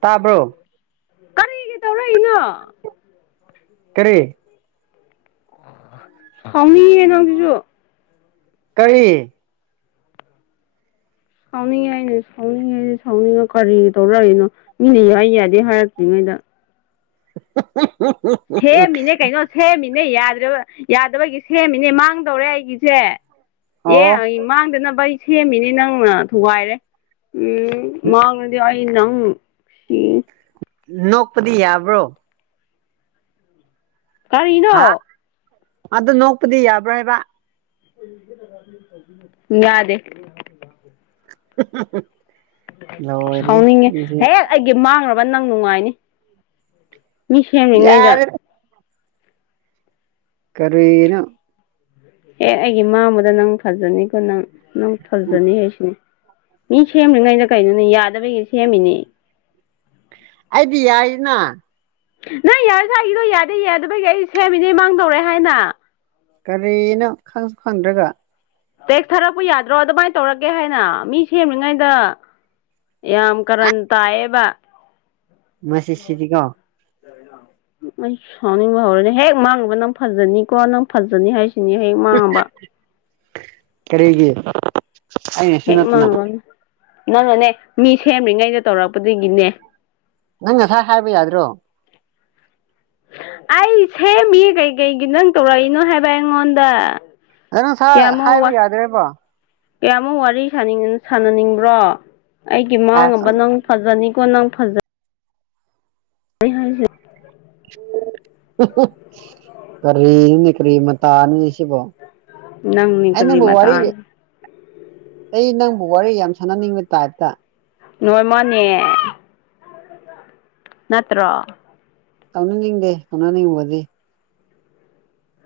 ꯇꯥꯕ꯭ꯔꯣ ꯀꯔꯤꯒꯤ ꯇꯧꯔꯛꯏꯅꯣ ꯀꯔꯤ [unintelligible] ꯁꯥꯎꯅꯤꯡꯌꯦ ꯅꯪꯁꯤꯁꯨ ꯀꯔꯤ ꯁꯥꯎꯅꯤꯡꯉꯦ ꯑꯩꯅꯦ ꯁꯥꯎꯅꯤꯡꯉꯦ ꯑꯩꯗꯤ ꯁꯥꯎꯅꯤꯡꯉ ꯀꯔꯤ ꯇꯧꯔꯛꯏꯅꯣ ꯃꯤꯅ ꯌꯥꯏ ꯌꯥꯗꯦ ꯍꯥꯏꯔꯛꯇ꯭ꯔꯤꯉꯩꯗ [unintelligible] ꯊꯦ ꯃꯤꯅꯦ ꯀꯩꯅꯣ ꯁꯦꯝꯃꯤꯅꯦ ꯌꯥꯗ꯭ꯔꯕ ꯌꯥꯗꯕꯒꯤ ꯁꯦꯝꯃꯤꯅꯦ ꯃꯥꯡꯗꯧꯔꯦ ꯑꯩꯒꯤꯁꯦ ꯑꯣ ꯑꯦ ꯃꯥꯡꯗꯅꯕ ꯑꯩ ꯁꯦꯝꯃꯤꯅꯤ ꯅꯪꯅ ꯊꯨꯒꯥꯏꯔꯦ ꯎ ꯃꯥꯡꯔꯗꯤ [unintelligible] ꯅꯪ ꯁꯤ ꯅꯣꯛꯄꯗꯤ ꯌꯥꯕ꯭ꯔꯣ ꯀꯔꯤꯅꯣ ꯍꯥ ꯑꯗꯨ ꯅꯣꯛꯄꯗꯤ ꯌꯥꯕ꯭ꯔꯥ ꯍꯥꯏꯕ ꯌꯥꯗꯦ [unintelligible] ꯂꯣꯏꯔꯦ ꯁꯥꯎꯅꯤꯡꯉꯦ ꯍꯦ ꯑꯩꯒꯤ ꯃꯥꯡꯔꯕ ꯅꯪ ꯅꯨꯡꯉꯥꯏꯅꯤ ꯃꯤ ꯁꯦꯝꯔꯤꯉꯩꯗ ꯌꯥꯔꯦ ꯀꯔꯤꯅ‌ꯣ ꯍꯦꯛ ꯑꯩꯒꯤ ꯃꯥꯡꯕꯗ ꯅꯪ ꯐꯖꯅꯤꯀꯣ ꯅꯪ ꯅꯪ ꯐꯖꯅꯤ ꯍꯥꯏꯁꯤꯅꯦ ꯃꯤ ꯁꯦꯝꯔꯤꯉꯩꯩꯗ ꯀꯩꯅꯣꯅꯦ ꯌꯥꯗꯕꯒꯤ ꯁꯦꯝꯃꯤꯅꯦ ꯑꯩꯗꯤ ꯌꯥꯏꯅ ꯅꯪ ꯌꯥꯔꯁꯨ ꯑꯩꯒꯤꯗꯣ ꯌꯥꯗꯦ ꯌꯥꯗꯕꯒꯤ ꯑꯩ ꯁꯦꯝꯃꯤꯅꯦ ꯃꯥꯡꯗꯧꯔꯦ ꯍꯥꯏꯅ ꯀꯔꯤꯅ‌ꯣ ꯈꯪꯁꯨ ꯈꯪꯗ꯭ꯔꯒ ꯇꯦꯛꯁ ꯊꯥꯔꯛꯄ ꯌꯥꯗ꯭ꯔꯣ ꯑꯗꯨꯃꯥꯏꯅ ꯇꯧꯔꯒꯦ ꯍꯥꯏꯅ ꯃꯤ ꯁꯦꯝꯔꯤꯉꯩꯗ ꯌꯥꯝ ꯀꯥꯔꯟ ꯇꯥꯏꯌꯦꯕ ꯃꯁꯤ ꯁꯤꯗꯤ ꯀꯣ ꯑꯩ ꯁꯥꯎꯅꯤꯡꯕ ꯍꯧꯔꯦꯅꯦ ꯍꯦꯛ ꯃꯥꯡꯕ ꯅꯪ ꯐꯖꯅꯤꯀꯣ ꯅꯪ ꯐꯖꯅꯤ ꯍꯥꯏꯁ ꯀꯔꯤꯒꯤ ꯑꯩꯅꯁꯨ ꯍꯦꯛ ꯅꯠꯇꯅ ꯃꯥꯡꯉ [unintelligible] ꯅꯪꯅꯅꯦ ꯃꯤ ꯁꯦꯝꯔꯤꯉꯩꯗ ꯇꯧꯔꯛꯄꯗꯒꯤꯅꯦ ꯅꯪ ꯉꯁꯥꯏ ꯍꯥꯏꯕ ꯌꯥꯗ꯭ꯔꯣ ꯑꯩ ꯁꯦꯝꯃꯤꯌ‌ꯦ ꯀꯩꯀꯩꯒꯤ ꯅꯪ ꯇꯧꯔꯛꯏꯅꯣ ꯍꯥꯏꯕ ꯑꯩꯉꯣꯟꯗ ꯑꯗꯨ ꯉꯁꯥꯏ ꯀꯌꯥꯃꯨꯛ ꯍꯥꯏꯕ ꯋꯥ ꯌꯥꯗ꯭ꯔꯦꯕꯣ ꯀꯌꯥꯃꯨꯛ ꯋꯥꯔꯤ ꯁꯥꯅꯤꯡ ꯁꯥꯟꯅꯅꯤꯡꯕ꯭ꯔꯣ ꯑꯩꯒꯤ ꯑꯁ ꯃꯥꯡꯉꯕ ꯅꯪ ꯐꯖꯅꯤꯀꯣ ꯅꯪ ꯐꯖ ꯅꯤ ꯍꯥꯏꯁꯤ [unintelligible] ꯀꯔꯤꯅꯤ ꯀꯔꯤ ꯃꯇꯥꯅꯤ ꯁꯤꯕꯣ ꯅꯪ ꯅꯤ ꯑꯩ ꯀꯔꯤ ꯅꯪꯕꯨ ꯃ ꯋꯥꯔꯤ ꯇꯥꯅ ꯑꯩ ꯅꯪꯕꯨ ꯋꯥꯔꯤ ꯌꯥꯝ ꯁꯥꯟꯅꯅꯤꯡꯕ ꯇꯥꯏꯞꯇ ꯂ‌ꯣꯏ ꯃꯥꯅꯦ ꯅꯠꯇ꯭ꯔꯣ ꯇꯧꯅꯅꯤꯡꯗꯦ ꯇꯧꯅꯅꯤꯡꯕꯗꯤ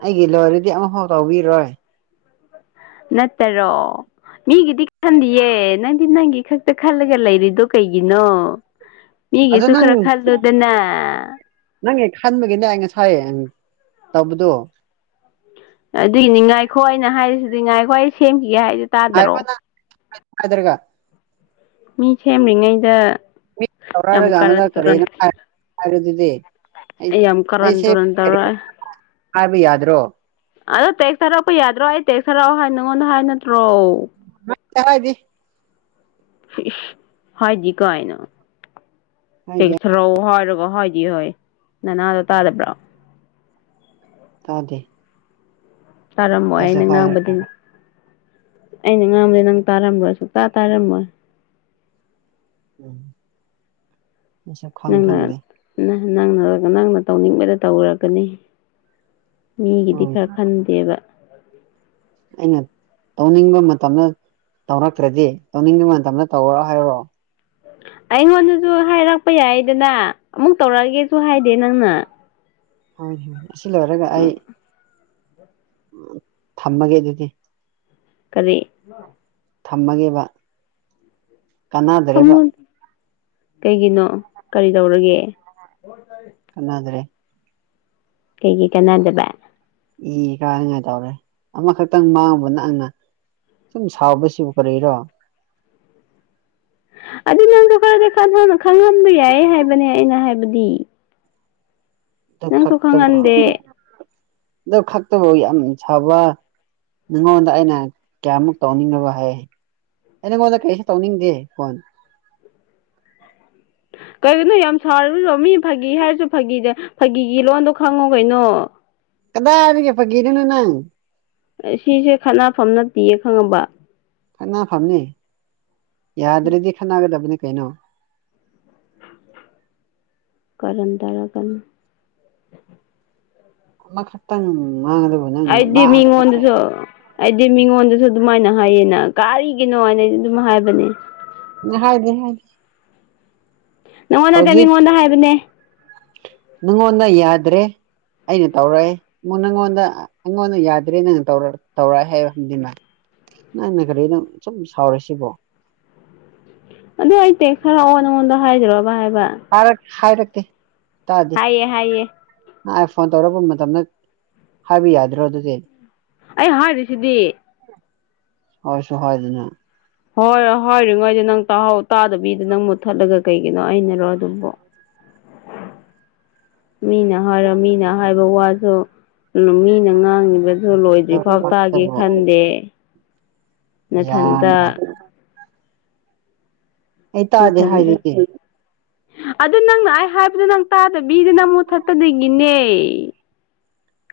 ꯑꯩꯒꯤ ꯂꯣꯏꯔꯗꯤ ꯑꯃꯐꯥꯎ ꯇꯧꯕꯤꯔꯣꯏ ꯅꯠꯇꯔꯣ ꯃꯤꯒꯤꯗꯤ ꯈꯟꯗꯤꯌꯦ ꯅꯪꯗꯤ ꯅꯪꯒꯤ ꯈꯛꯇ ꯈꯜꯂꯒ ꯂꯩꯔꯤꯗꯣ ꯀꯩꯒꯤꯅꯣ [inaudible] ꯃꯤꯒꯤꯁꯨ ꯅꯪ ꯈꯔ ꯈꯜꯂꯨꯗꯅ ꯅꯪꯒꯤ ꯈꯟꯕꯒꯤꯅꯦ ꯑꯩ ꯉꯁꯥꯏ ꯇꯧꯕꯗꯣ ꯑꯗꯨꯒꯤꯅꯤ ꯉꯥꯏꯈꯣ ꯑꯩꯅ ꯍꯥꯏꯔꯤꯁꯤꯗꯤ ꯉꯥꯏꯈꯣ ꯑꯩ ꯁꯦꯝꯈꯤꯒꯦ ꯍꯥꯏꯗ‌ꯣ ꯇꯥꯗꯔꯣ ꯐꯗꯔꯒ ꯃꯤ ꯁꯦꯝꯔꯤꯉꯩꯗ ꯁꯧꯔ ꯌꯥꯝ ꯀꯔꯟ [inaudible] ꯇꯨꯔꯟ ꯀꯔꯤꯅ‌ꯣ ꯍꯥꯏ ꯍꯥꯏꯕꯗꯨꯗꯤ ꯑꯩ ꯌꯥꯝ ꯀꯔꯟ ꯑꯩꯁꯦ ꯇꯨꯔꯟ ꯇꯧꯔꯛꯑꯦ [inaudible] ꯍꯥꯏꯕ ꯌꯥꯗ꯭ꯔꯣ ꯑꯗꯣ ꯇꯦꯛꯁ ꯊꯥꯔꯛꯄ ꯌꯥꯗ꯭ꯔꯣ ꯑꯩ ꯇꯦꯛꯁ ꯊꯥꯔꯛꯑꯣ ꯍꯥꯏ ꯅꯪꯉꯣꯟꯗ ꯍꯥꯏ ꯅꯠꯇ꯭ꯔꯣ [inaudible] ꯗꯤ ꯏꯁ ꯏꯁ ꯍꯥꯏꯗ‌ꯦ ꯀꯥꯏꯅ ꯍꯥꯏꯗꯦ ꯇ‌ꯦꯛꯁ ꯊꯥꯔ‌ꯣ ꯍꯥꯏꯔꯒ ꯍꯥꯏꯗ‌ꯦ ꯍꯥꯏ ꯅꯅꯥꯗꯣ ꯇꯥꯗꯕ꯭ꯔꯥ ꯇꯥꯗꯦ ꯇꯥꯔꯝꯃꯣꯏ ꯍꯥꯏꯁꯨ ꯑꯩꯅ ꯉꯥꯡꯕꯗꯤ ꯍꯥꯏꯔꯛꯇ꯭ꯔꯒ ꯑꯩꯅ ꯉꯥꯡꯕꯗꯤ ꯅꯪ ꯇꯥꯔꯝꯂꯣꯏ ꯁꯨꯛꯇꯥ ꯇꯥꯔꯝꯃꯣꯏ ꯎꯝ ꯃꯁꯛ ꯈꯪ ꯈꯪꯗꯦ ꯅꯥ ꯅꯪ ꯅꯪꯅ ꯇꯧꯅꯤꯡꯕꯗ ꯇꯧꯔꯒꯅꯤ ꯃꯤꯒꯤꯗꯤ ꯍꯣꯏ ꯈꯔ ꯈꯟꯗꯦꯕ ꯑꯩꯅ ꯇꯧꯅꯤꯡꯕ ꯃꯇꯝꯗ ꯇꯧꯔꯛꯇ꯭ꯔꯗꯤ ꯇꯧꯅꯤꯡꯗꯕ ꯃꯇꯝꯗ ꯇꯧꯔꯣ ꯍꯥꯏꯔꯣ ꯑꯩꯉꯣꯟꯗꯁꯨ ꯍꯥꯏꯔꯛꯄ ꯌꯥꯏꯗꯅ ꯑꯃꯨꯛ ꯇꯧꯔꯛꯑꯒꯦꯁꯨ ꯍꯥꯏꯗꯦ ꯅꯪꯅ ꯍꯣꯏꯅꯦ ꯍꯣꯏꯅꯦ ꯑꯁꯤ ꯂꯣꯏꯔꯒ ꯑꯩ ꯊꯝꯃꯒꯦ ꯑꯗꯨꯗꯤ ꯀꯔꯤ ꯊꯝꯃꯒꯦꯕ ꯀꯥꯟꯅꯗ꯭ꯔꯦꯕ ꯊꯃꯣ ꯀꯩꯒꯤꯅꯣ ꯀꯔꯤ ꯇꯧꯔꯒꯦ ꯀꯅꯗ꯭ꯔꯦ ꯀꯩꯒꯤ ꯀꯥꯟꯅꯗꯕ ꯏ ꯀꯥꯏꯅꯉꯥꯏ ꯇꯧꯔꯦ ꯑꯃꯈꯛꯇꯪ ꯃꯥꯡꯉꯨꯕ ꯅꯪꯅ ꯁꯨꯝ ꯁꯥꯎꯕꯁꯤꯕꯨ ꯀꯔꯤꯔꯣ ꯑꯗꯨ ꯅꯪꯗꯣ ꯈꯔꯗꯤ ꯈꯪꯍꯟꯕ ꯌꯥꯏ ꯍꯥꯏꯕꯅꯦ ꯑꯩꯅ ꯍꯥꯏꯕꯗꯤ ꯑꯗꯨ ꯅꯪꯁꯨ ꯈꯛꯇꯕꯨ ꯈꯪꯍꯟꯗꯦ ꯑꯗꯨꯣ ꯈꯛꯇꯕ ꯌꯥꯝ ꯁꯥꯎꯕ ꯅꯪꯉꯣꯟꯗ ꯑꯩꯅ ꯀꯌꯥꯃꯨꯛ ꯇꯧꯅꯤꯡꯗꯕ ꯍꯥꯏ ꯑꯩ ꯅꯉꯣꯟꯗ ꯀꯩꯁꯨ ꯇꯧꯅꯤꯡꯗꯦ ꯐꯣꯟ ꯀꯩꯒꯤꯅꯣ ꯌꯥꯝ ꯁꯥꯥꯎꯔꯤꯗꯨꯕꯣ ꯃꯤ ꯐꯥꯒꯤ ꯍꯥꯏꯔꯁꯨ ꯐꯥꯒꯤ ꯐꯥꯒꯤꯒꯤ ꯂꯣꯟꯗꯣ ꯈꯪꯉꯣ ꯀꯩꯅꯣ ꯀꯗꯥꯏꯗꯒꯤ ꯐꯒꯤꯔꯤꯅꯣ ꯅꯪ ꯑꯁꯤꯁꯦ ꯈꯠꯅꯐꯝ ꯅꯠꯇꯦꯌꯦ ꯈꯪꯉꯕ ꯈꯠꯅꯐꯝꯅꯤ ꯌꯥꯗ꯭ꯔꯗꯤ ꯈꯠꯅꯒꯗꯕꯅꯤ ꯀꯩꯅꯣ ꯀꯥꯔꯟ ꯇꯔꯛꯒꯅꯨ ꯑꯃ ꯈꯛꯇꯪ ꯉꯥꯡꯂꯒ ꯑꯩꯗꯤ ꯃꯤꯉꯣꯟꯗꯁꯨ ꯑꯩꯗꯤ ꯃꯤꯉꯣꯟꯗꯁꯨ ꯑꯗꯨꯃꯥꯏꯅ ꯍꯥꯏꯌꯦꯅ ꯀꯥꯔꯤꯒꯤꯅꯣ ꯍꯥꯏꯅ ꯑꯩ ꯑꯗꯨꯝ ꯍꯥꯏꯕꯅꯦ ꯍꯥꯏꯗꯤ ꯍꯥꯏꯗꯤ ꯅꯪꯉꯣꯟ ꯅꯠꯇꯦ ꯍꯧꯖꯤꯛ ꯃꯤꯉꯣꯟꯗ ꯍꯥꯏꯕꯅꯦ ꯅꯪꯉꯣꯟꯗ ꯌꯥꯗ꯭ꯔꯦ ꯑꯩꯅ ꯇꯧꯔꯛꯑꯦ ꯅꯪꯉꯣꯟꯗ ꯑꯩꯉꯣꯟꯗ ꯌꯥꯗ꯭ꯔꯦ ꯅꯪ ꯇꯧꯔꯑꯦ ꯍꯥꯏꯕ ꯈꯪꯗꯅ ꯅꯪꯅ ꯀꯔꯤꯅꯣ ꯑꯁꯨꯝ ꯁꯥꯎꯔꯤ ꯁꯤꯕꯣ ꯑꯗꯨ ꯑꯩ ꯇꯦꯛꯁ ꯊꯥꯔꯛꯑꯣ ꯅꯪꯉꯣꯟꯗ ꯍꯥꯏꯗ꯭ꯔꯣꯕ ꯍꯥꯏꯕ ꯊꯥꯔꯛ ꯍꯥꯏꯔꯛꯇꯦ ꯇꯥꯗꯦ ꯍꯥꯏꯌꯦ ꯍꯥꯏꯌꯦ ꯑꯥꯏ ꯐꯣꯟ ꯇꯧꯔꯛꯄ ꯃꯇꯝꯗ ꯍꯥꯏꯕ ꯌꯥꯗ꯭ꯔꯣ ꯑꯗꯨꯗꯤ ꯑꯩ ꯍꯥꯏꯔꯤꯁꯤꯗꯤ ꯍꯣꯏꯁꯨ ꯍꯥꯢꯗꯅ ꯍꯣꯏ ꯍꯥꯢꯗ꯭ꯔꯤꯉꯩꯗ ꯅꯪꯍ ꯇꯥꯗꯕꯤꯗ ꯅꯪ ꯃꯨꯠꯊꯠꯂꯒ ꯀꯩꯒꯤꯅꯣ ꯑꯩꯅꯔꯣ ꯑꯗꯨꯕꯨ [inaudible] ꯃꯤꯅ ꯍꯥꯏꯔ ꯃꯤꯅ ꯍꯥꯏꯕ ꯋꯥꯁꯨ ꯃꯤꯅ ꯉꯥꯡꯉꯤꯕꯗꯨ ꯂꯣꯏꯗ꯭ꯔꯤꯐꯥꯎ ꯇꯥꯒꯦ ꯑꯗꯨꯕꯨ ꯈꯟꯗꯦ ꯅꯊꯟꯇ ꯌꯥꯝꯅ ꯑꯩ ꯇꯥꯗꯦ ꯅꯊꯟ ꯍꯦ ꯍꯥꯏꯗꯨꯗꯤ ꯑꯗꯨ ꯅꯪꯅ ꯑꯩ ꯍꯥꯏꯕꯗ ꯅꯪ ꯇꯥꯗ ꯕꯤꯗ ꯅꯪ ꯃꯨꯠꯊꯠꯄꯗꯨꯒꯤꯅꯦ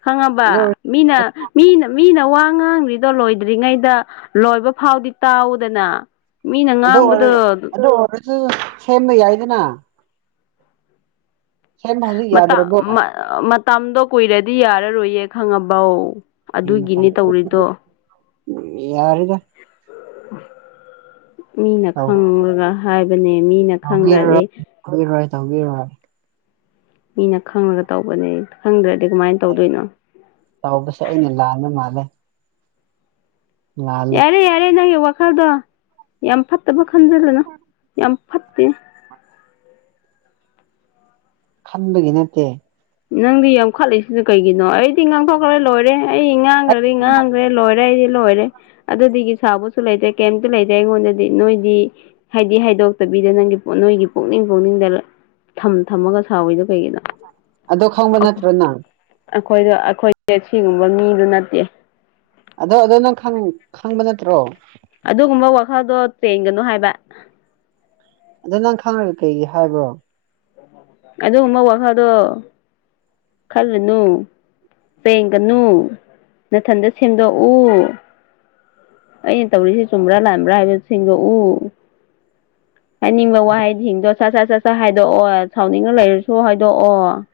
ꯈꯪꯉꯕ ꯑꯗꯨ ꯃꯤꯅ ꯃꯤꯅ ꯃꯤꯅ ꯋꯥ ꯉꯥꯡꯂꯤꯗꯣ ꯂꯣꯏꯗ꯭ꯔꯤꯉꯩꯗ ꯂꯣꯏꯕ ꯐꯥꯎꯗꯤ ꯇꯥꯎꯗꯅ ꯃꯤꯅ ꯑꯗꯨ ꯉꯥꯡꯕꯗꯣ ꯑꯣꯏꯔ ꯑꯣꯏꯔꯁꯨ ꯑꯗꯨ ꯁꯦꯝꯕ ꯌꯥꯏꯗꯅ ꯁꯦꯝꯕ ꯍꯧꯖꯤꯛ ꯌꯥꯗ꯭ꯔꯕꯣ ꯃꯇꯝꯗꯣ ꯀꯨꯏꯔꯗꯤ ꯌꯥꯔꯔꯣꯏꯌꯦ ꯈꯪꯉꯕꯧ ꯑꯗꯨꯒꯤꯅꯦ ꯇꯧꯔꯤꯗꯣ ꯎꯝ ꯌꯥꯔꯦꯗ ꯃꯤꯅ ꯇꯧ ꯈꯪꯂꯒ ꯍꯥꯏꯕꯅꯦ ꯃꯤꯅ ꯈꯪꯗ꯭ꯔꯗꯤ ꯍ ꯍꯣꯏ ꯇꯧꯕꯤꯔꯣꯏ ꯃꯤꯅ ꯈꯪꯉꯒ ꯇꯧꯕꯅꯦ ꯈꯪꯗ꯭ꯔꯗꯤ ꯀꯃꯥꯏꯅ ꯇꯧꯗꯣꯏꯅꯣ ꯆꯥꯎꯕꯁꯦ ꯑꯩꯅ ꯂꯥꯟꯜꯅ ꯃꯥꯜꯂꯦ ꯂꯥꯜꯂꯦ ꯌꯥꯔꯦ ꯌꯥꯔꯦ ꯅꯪꯒꯤ ꯋꯥꯈꯜꯗꯣ ꯌꯥꯝ ꯐꯠꯇꯕ ꯈꯟꯖꯗꯅ ꯌꯥꯝ ꯐꯠꯇꯦ [inaudible] ꯍꯟꯕꯒꯤ ꯅꯠꯇꯦ ꯅꯪꯗꯤ ꯌꯥꯝꯈꯠꯂꯛꯂꯤꯏꯁꯤꯅ ꯀꯩꯒꯤꯅꯣ ꯑꯩꯗꯤ ꯉꯥꯡꯊꯣꯛꯈ꯭ꯔꯦ ꯂꯣꯏꯔꯦ ꯑꯩ ꯉꯥꯡꯈ꯭ꯔꯗꯤ ꯉꯥꯡꯈ꯭ꯔꯦ ꯂꯣꯏꯔꯦ ꯑꯩꯗꯤ ꯂꯣꯏꯔꯦ ꯑꯗꯨꯗꯒꯤ ꯁꯥꯕꯁꯨ ꯂꯩꯇ꯭ꯔꯦ ꯀꯩꯝꯇ ꯂꯩꯇ꯭ꯔꯦ ꯑꯩꯉꯣꯟꯗꯗꯤ ꯅꯣꯏꯗꯤ ꯍꯥꯏꯗꯤ ꯍꯥꯏꯗꯣꯛꯇꯕꯤꯗ ꯅꯪꯒꯤ ꯅꯣꯏꯒꯤ ꯄꯨꯛꯅꯤꯡ ꯄꯨꯛꯅꯤꯡꯗ ꯊꯝ ꯊꯝꯃꯒ ꯁꯥꯥꯎꯋꯏꯗꯣ ꯀꯩꯒꯤꯅꯣ ꯑꯗꯣ ꯈꯪꯕꯟ ꯍꯥꯠꯇ꯭ꯔ ꯅ ꯑꯩꯈꯣꯏꯗ ꯑꯩꯈꯣꯏꯁꯦ ꯁꯤꯒꯨꯝꯕ ꯃꯤꯗꯨ ꯅꯠꯇꯦ ꯑꯗꯣ ꯑꯗꯣ ꯅꯪ ꯈꯪꯕ ꯅꯠꯇ꯭ꯔꯣ ꯑꯗꯨꯒꯨꯝꯕ ꯋꯥꯈꯜꯗꯣ ꯆꯦꯟꯒꯅꯨ ꯍꯥꯏꯕ ꯑꯗꯣ ꯅꯪ ꯈꯪꯉꯒꯦ ꯀꯩꯒꯤ ꯍꯥꯏꯕ꯭ꯔꯣ ꯑꯗꯨꯒꯨꯝꯕ ꯋꯥꯈꯜꯗꯣ ꯈꯜꯂꯨꯅꯨ ꯄꯦꯡꯒꯅꯨ ꯅꯊꯟꯗ ꯁꯦꯝꯗꯣꯛꯎ ꯑꯩꯅ ꯇꯧꯔꯤꯁꯤ ꯆꯨꯝꯕ꯭ꯔꯥ ꯂꯥꯥꯟꯕ꯭ꯔꯥ ꯍꯥꯏꯕꯁꯤꯡꯗꯣꯛꯎ ꯍꯥꯏꯅꯤꯡꯕ ꯋꯥꯍꯩ ꯊꯤꯡꯗꯣ ꯁꯠ ꯁꯠ ꯁꯠ ꯁꯠ ꯍꯥꯏꯗꯣꯛꯑꯣ ꯁꯥꯎꯅꯤꯡꯉ ꯂꯩꯔꯁꯨ ꯍꯥꯏꯗꯣꯛꯑꯣ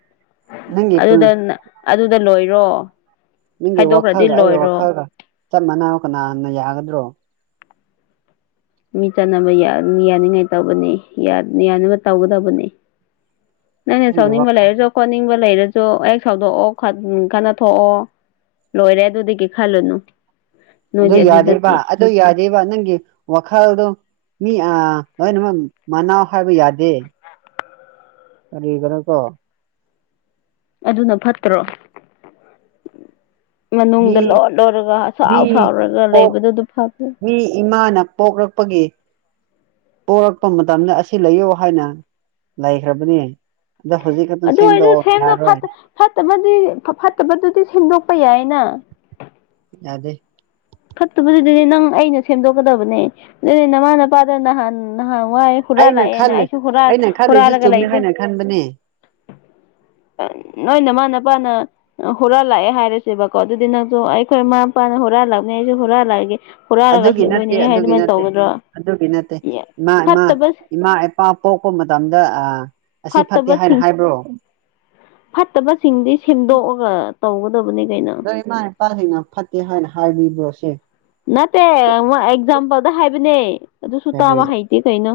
ꯅꯪꯒꯤ ꯄꯨꯟ ꯑꯗꯨꯗ ꯑꯗꯨꯗ ꯂꯣꯏꯔꯣ ꯅꯪꯒꯤ ꯍꯥꯏꯗꯣꯛꯈ꯭ꯔꯗꯤ ꯋꯥꯈꯜꯒ ꯑꯩꯒꯤ ꯂꯣꯏꯔꯣ ꯋꯥꯈꯜꯒ ꯆꯞ ꯃꯥꯟꯅꯕ ꯀꯅꯥꯅ ꯌꯥꯒꯗ꯭ꯔꯣ ꯃꯤ ꯆꯠꯅꯕ ꯌꯥꯅꯤꯡꯉꯥꯏ ꯇꯧꯕꯅꯤ ꯌꯥꯅꯕ ꯇꯧꯒꯗꯕꯅꯤ ꯅꯪꯅꯦ ꯅꯪꯒꯤ ꯁꯥꯎꯅꯤꯡꯕ ꯋꯥꯈꯜ ꯂꯩꯔꯁꯨ ꯈꯣꯠꯅꯤꯡꯕ ꯂꯩꯔꯁꯨ ꯍꯦꯛ ꯁꯧꯗꯣꯛꯑꯣ ꯈꯅ ꯊꯣꯛꯑꯣ ꯂꯣꯏꯔꯦ ꯑꯗꯨꯗꯒꯤ ꯈꯜꯂꯨꯅꯨ ꯑꯗꯨ ꯅꯣꯏꯗꯤ ꯌꯥꯗꯦꯕ ꯅꯠꯇꯦ ꯑꯗꯨ ꯌꯥꯗꯦꯕ ꯅꯪꯒꯤ ꯋꯥꯈꯜꯗꯣ ꯃꯤ ꯑ ꯂꯣꯏꯅꯃꯛ ꯃꯅꯥꯎ ꯍꯥꯏꯕ ꯌꯥꯗꯦ ꯑꯔꯤꯒꯅꯀꯣ ꯑꯗꯨꯅ ꯐꯠꯇ꯭ꯔꯣ ꯃꯤ ꯃꯅꯨꯡꯗ ꯂꯣꯏꯠ ꯂꯣꯏꯔꯒ ꯁꯥꯎ ꯁꯥꯎꯔꯒ ꯂꯩꯕꯗꯨ ꯑꯗꯨ ꯐꯠꯇ꯭ꯔꯦ ꯏꯃꯥꯅꯞ ꯄꯣꯛꯂꯛꯄꯒꯤ ꯄꯣꯔꯛꯄ ꯃꯇꯝꯗ ꯑꯁꯤ ꯂꯩꯌꯣ ꯍꯥꯏꯅ ꯂꯩꯈ꯭ꯔꯕꯅꯦ ꯑꯗꯣ ꯍꯧꯖꯤꯛꯀ ꯑꯗꯨꯝ ꯑꯗꯨ ꯁꯦꯝꯗ ꯑꯣꯏꯔꯁꯨ ꯁꯦꯝꯗꯣ ꯌꯥꯔꯣꯏ ꯐꯠꯇꯕꯗꯤ ꯐꯠꯇꯕꯗꯨꯗꯤ ꯁꯦꯝꯗꯣꯛꯄ ꯌꯥꯏꯅ ꯌꯥꯗꯦ ꯐꯠꯇꯕꯗꯨ ꯑꯗꯨꯗꯤ ꯅꯪ ꯑꯩꯅ ꯁꯦꯝꯗꯣꯛꯀꯗꯕꯅꯦ ꯑꯗꯨꯗꯤ ꯅꯃꯥ ꯅꯄꯥꯗ ꯅꯍꯥꯟ ꯅꯍꯥꯟ ꯋꯥꯏ ꯑꯩꯅ ꯍꯨꯔꯥꯜꯂꯛꯑꯦꯅ ꯈꯜꯂꯤꯦ ꯑꯩꯁꯨ ꯍꯨꯔꯥꯜ ꯑꯩꯅ ꯈꯜꯂꯤꯁꯨ ꯍꯨꯔꯥꯜꯂꯒ ꯆꯨꯝꯃꯦ ꯂꯩꯗꯣ ꯍꯥꯏꯅ ꯈꯟꯕꯅꯦ ꯅꯣꯏ ꯅꯃꯅꯄꯥꯅ ꯍꯨꯔꯜꯂꯛꯑꯦ ꯍꯥꯏꯔꯁꯦꯕꯀꯣ ꯑꯗꯨꯗꯤ ꯅꯪꯁꯨ ꯑꯩꯈꯣꯏ ꯃꯃꯥ ꯃꯄꯥꯅ ꯍꯨꯔꯜꯂꯛꯅꯦ ꯑꯩꯁꯨ ꯍꯨꯔꯛꯜꯂꯛꯑꯒꯦ ꯍꯨꯔꯥꯔꯒ ꯑꯗꯨꯒꯤ ꯅꯠꯇꯦ ꯍꯤꯡꯗꯣꯏꯅꯤ ꯑꯗꯨꯒꯤ ꯑꯗꯨꯃꯥꯏꯅ ꯅꯠꯇꯦ ꯇꯧꯒꯗ꯭ꯔꯣ ꯑꯗꯨꯒꯤ ꯅꯠꯇꯦ ꯏꯃꯥ ꯏꯃꯥ ꯐꯠꯇꯕ ꯏꯃꯥ ꯏꯄꯥ ꯄꯣꯛꯄ ꯃꯇꯝꯗ ꯑ ꯐꯠꯇ ꯄ ꯁꯤ ꯐꯠꯇꯕꯁꯤꯡꯗꯤ ꯁꯦꯝꯗꯣꯛꯑꯒ ꯇꯧꯒꯗꯕꯅꯤ ꯀꯩꯅꯣ ꯑꯗꯣ ꯏꯃꯥ ꯏꯄꯥꯈꯅ ꯐꯠꯇꯦ ꯍꯥꯏꯅ ꯍꯥꯏꯕꯤꯕ꯭ꯔꯣꯁꯦ ꯅꯠꯇꯦ ꯑꯦꯛꯖꯥꯝꯄꯜꯗ ꯍꯥꯏꯕꯅꯦ ꯑꯗꯨꯁꯨ ꯀꯔꯤ ꯇꯥꯕ ꯍꯩꯇꯦ ꯀꯩꯅꯣ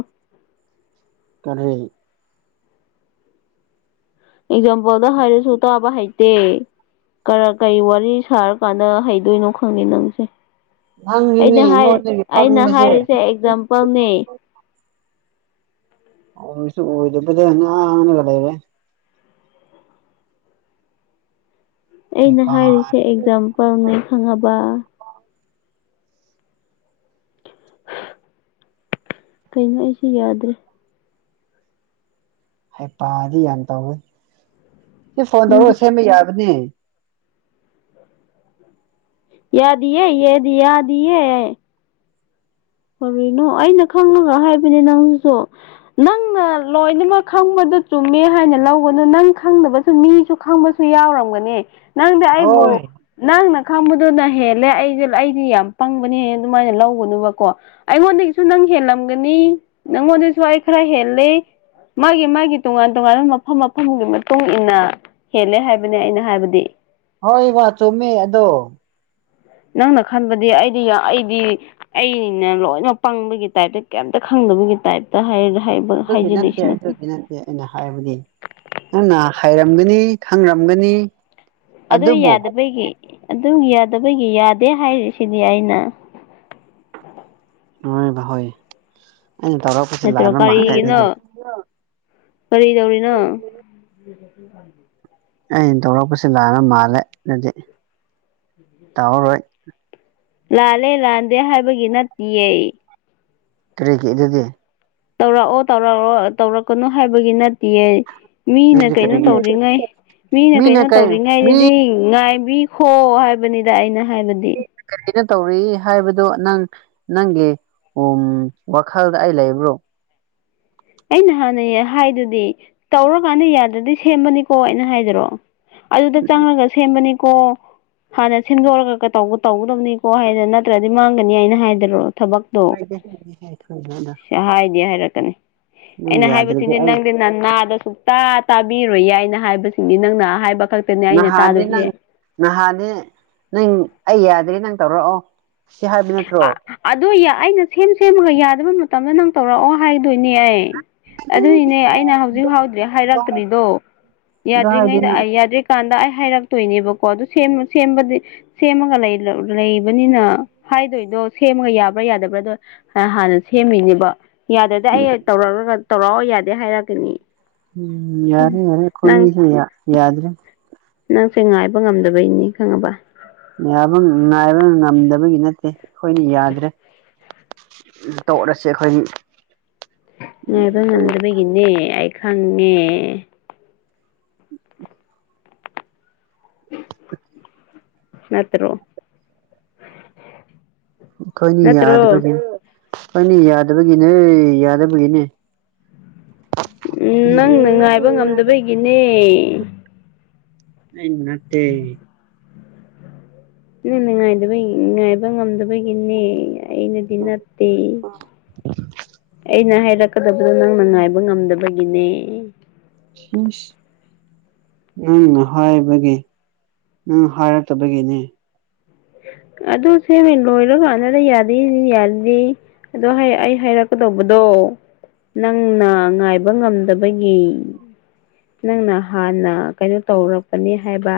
ꯇꯔꯔꯤ ꯑꯦꯛꯖꯥꯝꯄꯜꯗ ꯍꯥꯏꯔꯁꯨ ꯇꯥꯕ ꯍꯩꯇꯦ ꯀꯔ ꯀꯔꯤ ꯋꯥꯔꯤ ꯁꯥꯔꯀꯥꯟꯗ ꯍꯩꯗꯣꯏꯅꯣ ꯈꯪꯅꯤꯦ ꯅꯪꯁꯦ ꯅꯪꯒꯤꯅꯦ ꯑꯩꯅ ꯍꯥꯏ ꯑꯩꯉꯣꯟꯗꯒꯤ ꯑꯩꯅ ꯄꯪꯕꯁꯦ ꯍꯥꯏꯔꯤꯁꯦ ꯑꯦꯛꯖꯥꯝꯄꯜꯅꯤ ꯑꯣꯗ ꯑꯉ ꯀꯔꯦ ꯑꯩꯅ ꯍꯩꯄꯥ ꯍꯥꯏꯔꯤꯁꯦ ꯑꯦꯛꯖꯥꯝꯄꯜꯅꯦ ꯈꯪꯉꯕ ꯀꯩꯅꯣ ꯑꯩꯁꯨ ꯌꯥꯗ꯭ꯔꯦ ꯍ ꯄꯥꯗꯤ ꯌꯥꯝ ꯇꯧꯋꯦ ꯁꯤ ꯐꯣꯟ ꯅꯪꯗꯨ ꯇꯧꯔꯑꯣ ꯁꯦꯝꯕ ꯌꯥꯕꯅꯦ ꯌꯥꯗꯦ ꯌꯦꯗꯤ ꯌꯥꯗꯤ ꯀꯔꯤꯅꯣ ꯑꯩꯅ ꯈꯪꯉꯒ ꯍꯥꯏꯕꯅꯦ ꯅꯪꯁꯨ ꯅꯪꯅ ꯂꯣꯏꯅꯃꯛ ꯈꯪꯕꯗ ꯆꯨꯝꯃꯦ ꯍꯥꯏꯅ ꯂꯧꯒꯅ ꯅꯪ ꯈꯪꯗꯕꯁꯨ ꯃꯤꯁꯨ ꯈꯪꯕꯁꯨ ꯁꯨ ꯌꯥꯎꯔꯝꯒꯅꯤ ꯅꯪꯗꯤ ꯑꯩꯕꯨ ꯍꯣꯏ ꯅꯪꯅ ꯈꯪꯕꯗꯨꯅ ꯍꯦꯜꯂꯦ ꯑꯩ ꯑꯩꯗꯤ ꯌꯥꯝ ꯄꯪꯕꯅꯤ ꯑꯗꯨꯃꯥꯏꯅ ꯂꯧꯒꯅꯨꯕꯀꯣ ꯑꯩꯉꯣꯟꯗꯒꯤꯁꯨ ꯅꯪ ꯍꯦꯜꯂꯝꯒꯅꯤ ꯅꯪꯉꯣꯟꯗꯁꯨ ꯑꯩ ꯈꯔ ꯍꯦꯜꯜꯂꯤꯦ ꯃꯥꯒꯤ ꯃꯥꯒꯤ ꯇꯣꯉꯥꯟ ꯇꯣꯉꯥꯟꯕ ꯃꯐꯝ ꯃꯐꯝꯒꯤ ꯃꯇꯨꯡ ꯏ ꯃꯇꯨꯡꯏꯟꯅ ꯍꯦꯜꯂꯦ ꯍꯥꯏꯕꯅꯦ ꯑꯩꯅ ꯍꯥꯏꯕꯗꯤ ꯍꯣꯏ ꯋꯥ ꯆꯨꯝꯃꯦ ꯑꯗꯣ ꯅꯪꯅ ꯈꯟꯕꯗꯤ ꯑꯩꯗꯤ ꯑꯩꯗꯤ ꯑꯩꯅꯤꯅ ꯂꯣꯏꯅꯃꯛ ꯄꯪꯕꯒꯤ ꯇꯥꯏꯞꯇ ꯀꯩꯝꯇ ꯈꯪꯗꯕꯒꯤ ꯇꯥꯏꯞꯇ ꯍꯥꯏꯖꯗꯤꯁꯅ ꯑꯦ ꯑꯩꯅ ꯍꯥꯏꯕꯗꯤ ꯅꯪꯅ ꯍꯥꯏꯔꯝꯒꯅꯤ ꯈꯪꯔꯝꯒꯅꯤ ꯑꯗꯨ ꯑꯗꯨꯕꯨ ꯌꯥꯗꯕꯒꯤ ꯑꯗꯨ ꯌꯥꯗꯕꯒꯤ ꯌꯥꯗꯦ ꯍꯥꯏꯔꯤꯁꯤꯗꯤ ꯑꯩꯅ ꯑꯣ ꯍꯣꯏ ꯅꯠꯇ꯭ꯔꯣ ꯂꯥꯟꯕ ꯃꯥꯜꯂꯦ ꯀꯔꯤꯒꯤꯅꯣ ꯑꯗꯨꯗꯤ ꯀꯔꯤ ꯇꯧꯔꯤꯅꯣ [inaudible] ꯑꯩꯅ ꯇꯧꯔꯛꯄꯁꯤ ꯂꯥꯟꯅ ꯃꯥꯜꯂꯦ ꯑꯗꯨꯗꯤ ꯇꯧꯔꯔꯣꯏ ꯂꯥꯜꯂꯦ ꯂꯥꯟꯗꯦ ꯍꯥꯏꯕꯒꯤ ꯅꯠꯇꯦꯦ ꯀꯔꯤꯒꯤ ꯑꯗꯨꯗꯤ ꯇꯧꯔꯛꯑꯣ ꯇꯧꯔꯛꯑꯣ ꯇꯧꯔꯛꯀꯅꯨ ꯍꯥꯏꯕꯒꯤ ꯅꯠꯇꯦꯌꯦ ꯃꯤꯅ ꯑꯗꯨꯗꯤ ꯀꯩꯅꯣ ꯀꯔꯤꯒꯤ ꯇꯧꯔꯤꯉꯩ ꯃꯤꯅ ꯀꯩꯅꯣ ꯀꯩ ꯃꯤ ꯇꯧꯔꯤꯉꯩꯗꯗꯤ ꯉꯥꯏꯕꯤ ꯍꯣ ꯍꯥꯏꯕꯅꯤꯗ ꯑꯩꯅ ꯍꯥꯏꯕꯅꯤ ꯀꯔꯤꯅ ꯇꯧꯔꯤ ꯍꯥꯏꯕꯗꯣ ꯅꯪ ꯅꯪꯒꯤ ꯎ ꯋꯥꯈꯜꯗ ꯑꯩ ꯂꯩꯕ꯭ꯔꯣ ꯑꯩꯅ ꯍꯥꯟꯅ ꯍꯥꯏꯗꯨꯗꯤ ꯇꯧꯔꯀꯥꯟꯗ ꯌꯥꯗ꯭ꯔꯗꯤ ꯁꯦꯝꯕꯅꯤꯀꯣ ꯑꯩꯅ ꯍꯥꯏꯗꯔꯛꯑꯣ ꯑꯗꯨꯗ ꯆꯪꯉꯒ ꯁꯦꯝꯕꯅꯤꯀꯣ ꯍꯥꯟꯅ ꯁꯤꯟꯗꯣꯔꯒꯧꯕ ꯇꯧꯒꯗꯕꯅꯤꯀꯣ ꯍꯥꯏꯗꯅ ꯅꯠꯇ꯭ꯔꯗꯤ ꯃꯥꯡꯒꯅꯤ ꯍꯥꯏꯅ ꯍꯥꯏꯗꯔꯣ ꯊꯕꯛꯇꯣ ꯁꯤ ꯍꯥꯏꯗꯤꯦ ꯍꯥꯏꯔꯛꯀꯅꯤ ꯅꯪ ꯑꯩꯅ ꯌꯥꯗ꯭ꯔꯗꯤ ꯍꯥꯏꯕꯁꯤꯗꯤ ꯑꯩ ꯅꯪꯗꯤ ꯅꯅꯥꯗ ꯁꯨꯛꯇ ꯇꯥꯕꯤꯔꯣꯏ ꯌꯥꯏꯅ ꯍꯥꯏꯕꯕꯁꯤꯅꯤ ꯅꯪꯅ ꯍꯥꯏꯕ ꯈ ꯅꯍꯥꯟꯅꯦ ꯅꯪ ꯅꯍꯥꯟꯅꯦ ꯅꯪ ꯑꯩ ꯌꯥꯗꯦ ꯅꯪ ꯇꯧꯔꯛꯑꯣ ꯁꯤ ꯍꯥꯏꯕ ꯅꯠꯇ꯭ꯔꯣ ꯑꯗꯨ ꯑꯩꯅ ꯁꯦꯝ ꯁꯦꯝꯃꯒ ꯌꯥꯗꯕ ꯃꯇꯝꯗ ꯅꯪ ꯇꯧꯔꯛꯑꯣ ꯍꯥꯏꯗꯣꯏꯅꯦ ꯑꯦ ꯑꯗꯨꯅꯤꯅꯦ ꯑꯗꯨ ꯑꯩꯅ ꯍꯧꯖꯤꯛ ꯍꯥꯎꯗ꯭ꯔꯦ ꯍꯥꯏꯔꯛꯇ꯭ꯔꯤꯗꯣ ꯍꯥꯏꯗꯤ ꯌꯥꯗ꯭ꯔꯤꯉꯩꯗ ꯅꯪ ꯑꯌꯥꯗꯦ ꯀꯥꯟꯗ ꯑꯩ ꯍꯥꯏꯔꯛꯇꯣꯏꯅꯦꯕꯀꯣ ꯑꯗꯨ ꯁꯦꯝꯕ ꯁꯦꯝꯕꯗꯤ ꯁꯦꯝꯃꯒ ꯂꯩꯇꯥ ꯂꯩꯕꯅꯤꯅ ꯍꯥꯏꯗꯣꯏꯗꯣ ꯁꯦꯝꯃꯒ ꯌꯥꯕ꯭ꯔꯥ ꯌꯥꯗꯕ꯭ꯔꯥꯗꯣ ꯍꯥꯟꯅ ꯁꯦꯝꯃꯤꯅꯦꯕ ꯌꯥꯗꯗꯤ ꯑꯩ ꯇꯧꯔꯛꯒ ꯇꯧꯔꯛꯑꯣ ꯌꯥꯗꯦ ꯍꯥꯏꯔꯛꯀꯅꯤ ꯎꯝ ꯌꯥꯔꯦ ꯌꯥꯔꯦ ꯅꯪ ꯀꯣꯏꯅꯗ ꯌꯥꯗ꯭ꯔꯔꯤ ꯅꯪꯁꯦ ꯉꯥꯏꯕ ꯉꯝꯗꯕꯩꯅꯤ ꯈꯪꯉꯕ ꯌꯥꯕ ꯉꯥꯏꯕ ꯉꯝꯗꯕꯒꯤ ꯅꯠꯇꯦ ꯑꯩꯈꯣꯏꯅ ꯌꯥꯗ꯭ꯔꯦ ꯇꯧꯠꯂꯁꯦ ꯑꯩꯈꯣꯏꯒꯤ ꯉꯥꯏꯕ ꯉꯝꯗꯕꯒꯤꯅꯦ ꯑꯩ ꯈꯪꯉꯦ [inaudible] ꯅꯠꯇ꯭ꯔꯣ ꯑꯩꯈꯣꯏꯅꯤ ꯅꯠꯇ꯭ꯔꯣ ꯌꯥꯗꯕꯒꯤ ꯑꯩꯈꯣꯏꯅꯤ ꯌꯥꯗꯕꯒꯤꯅꯦ ꯌꯥꯗꯕꯒꯤꯅꯦ ꯅꯪꯅ ꯉꯥꯏꯕ ꯉꯝꯗꯕꯒꯤꯅꯦ ꯑꯩ ꯅꯠꯇꯦ ꯅꯅꯨꯡꯉꯥꯏꯕ ꯉꯥꯏꯕ ꯉꯝꯗꯕꯒꯤꯅꯦ ꯑꯩꯅꯗꯤ ꯅꯠꯇꯦ ꯑꯩꯅ ꯍꯥꯏꯔ ꯆꯀꯗꯕꯗꯣ ꯅꯪꯅ ꯉꯥꯏꯕ ꯉꯝꯗꯕꯒꯤꯅꯦ ꯍ ꯅꯪꯅ ꯍꯥꯏꯕꯒꯤ ꯅꯪ ꯍꯥꯏꯔꯛꯇꯕꯒꯤꯅꯦ ꯑꯗꯨ ꯁꯦꯝꯃ ꯂꯣꯏꯔ ꯀꯥꯟꯗꯗ ꯌꯥꯗ ꯌꯥꯗꯦ ꯑꯗꯣ ꯑꯩ ꯍꯥꯏꯔꯛꯀꯗꯧꯕꯗꯣ ꯅꯪꯅ ꯉꯥꯏꯕ ꯉꯝꯗꯕꯒꯤ ꯅꯪꯅ ꯍꯥꯟꯅ ꯀꯩꯅꯣ ꯇꯧꯔꯛꯄꯅꯤ ꯍꯥꯏꯕ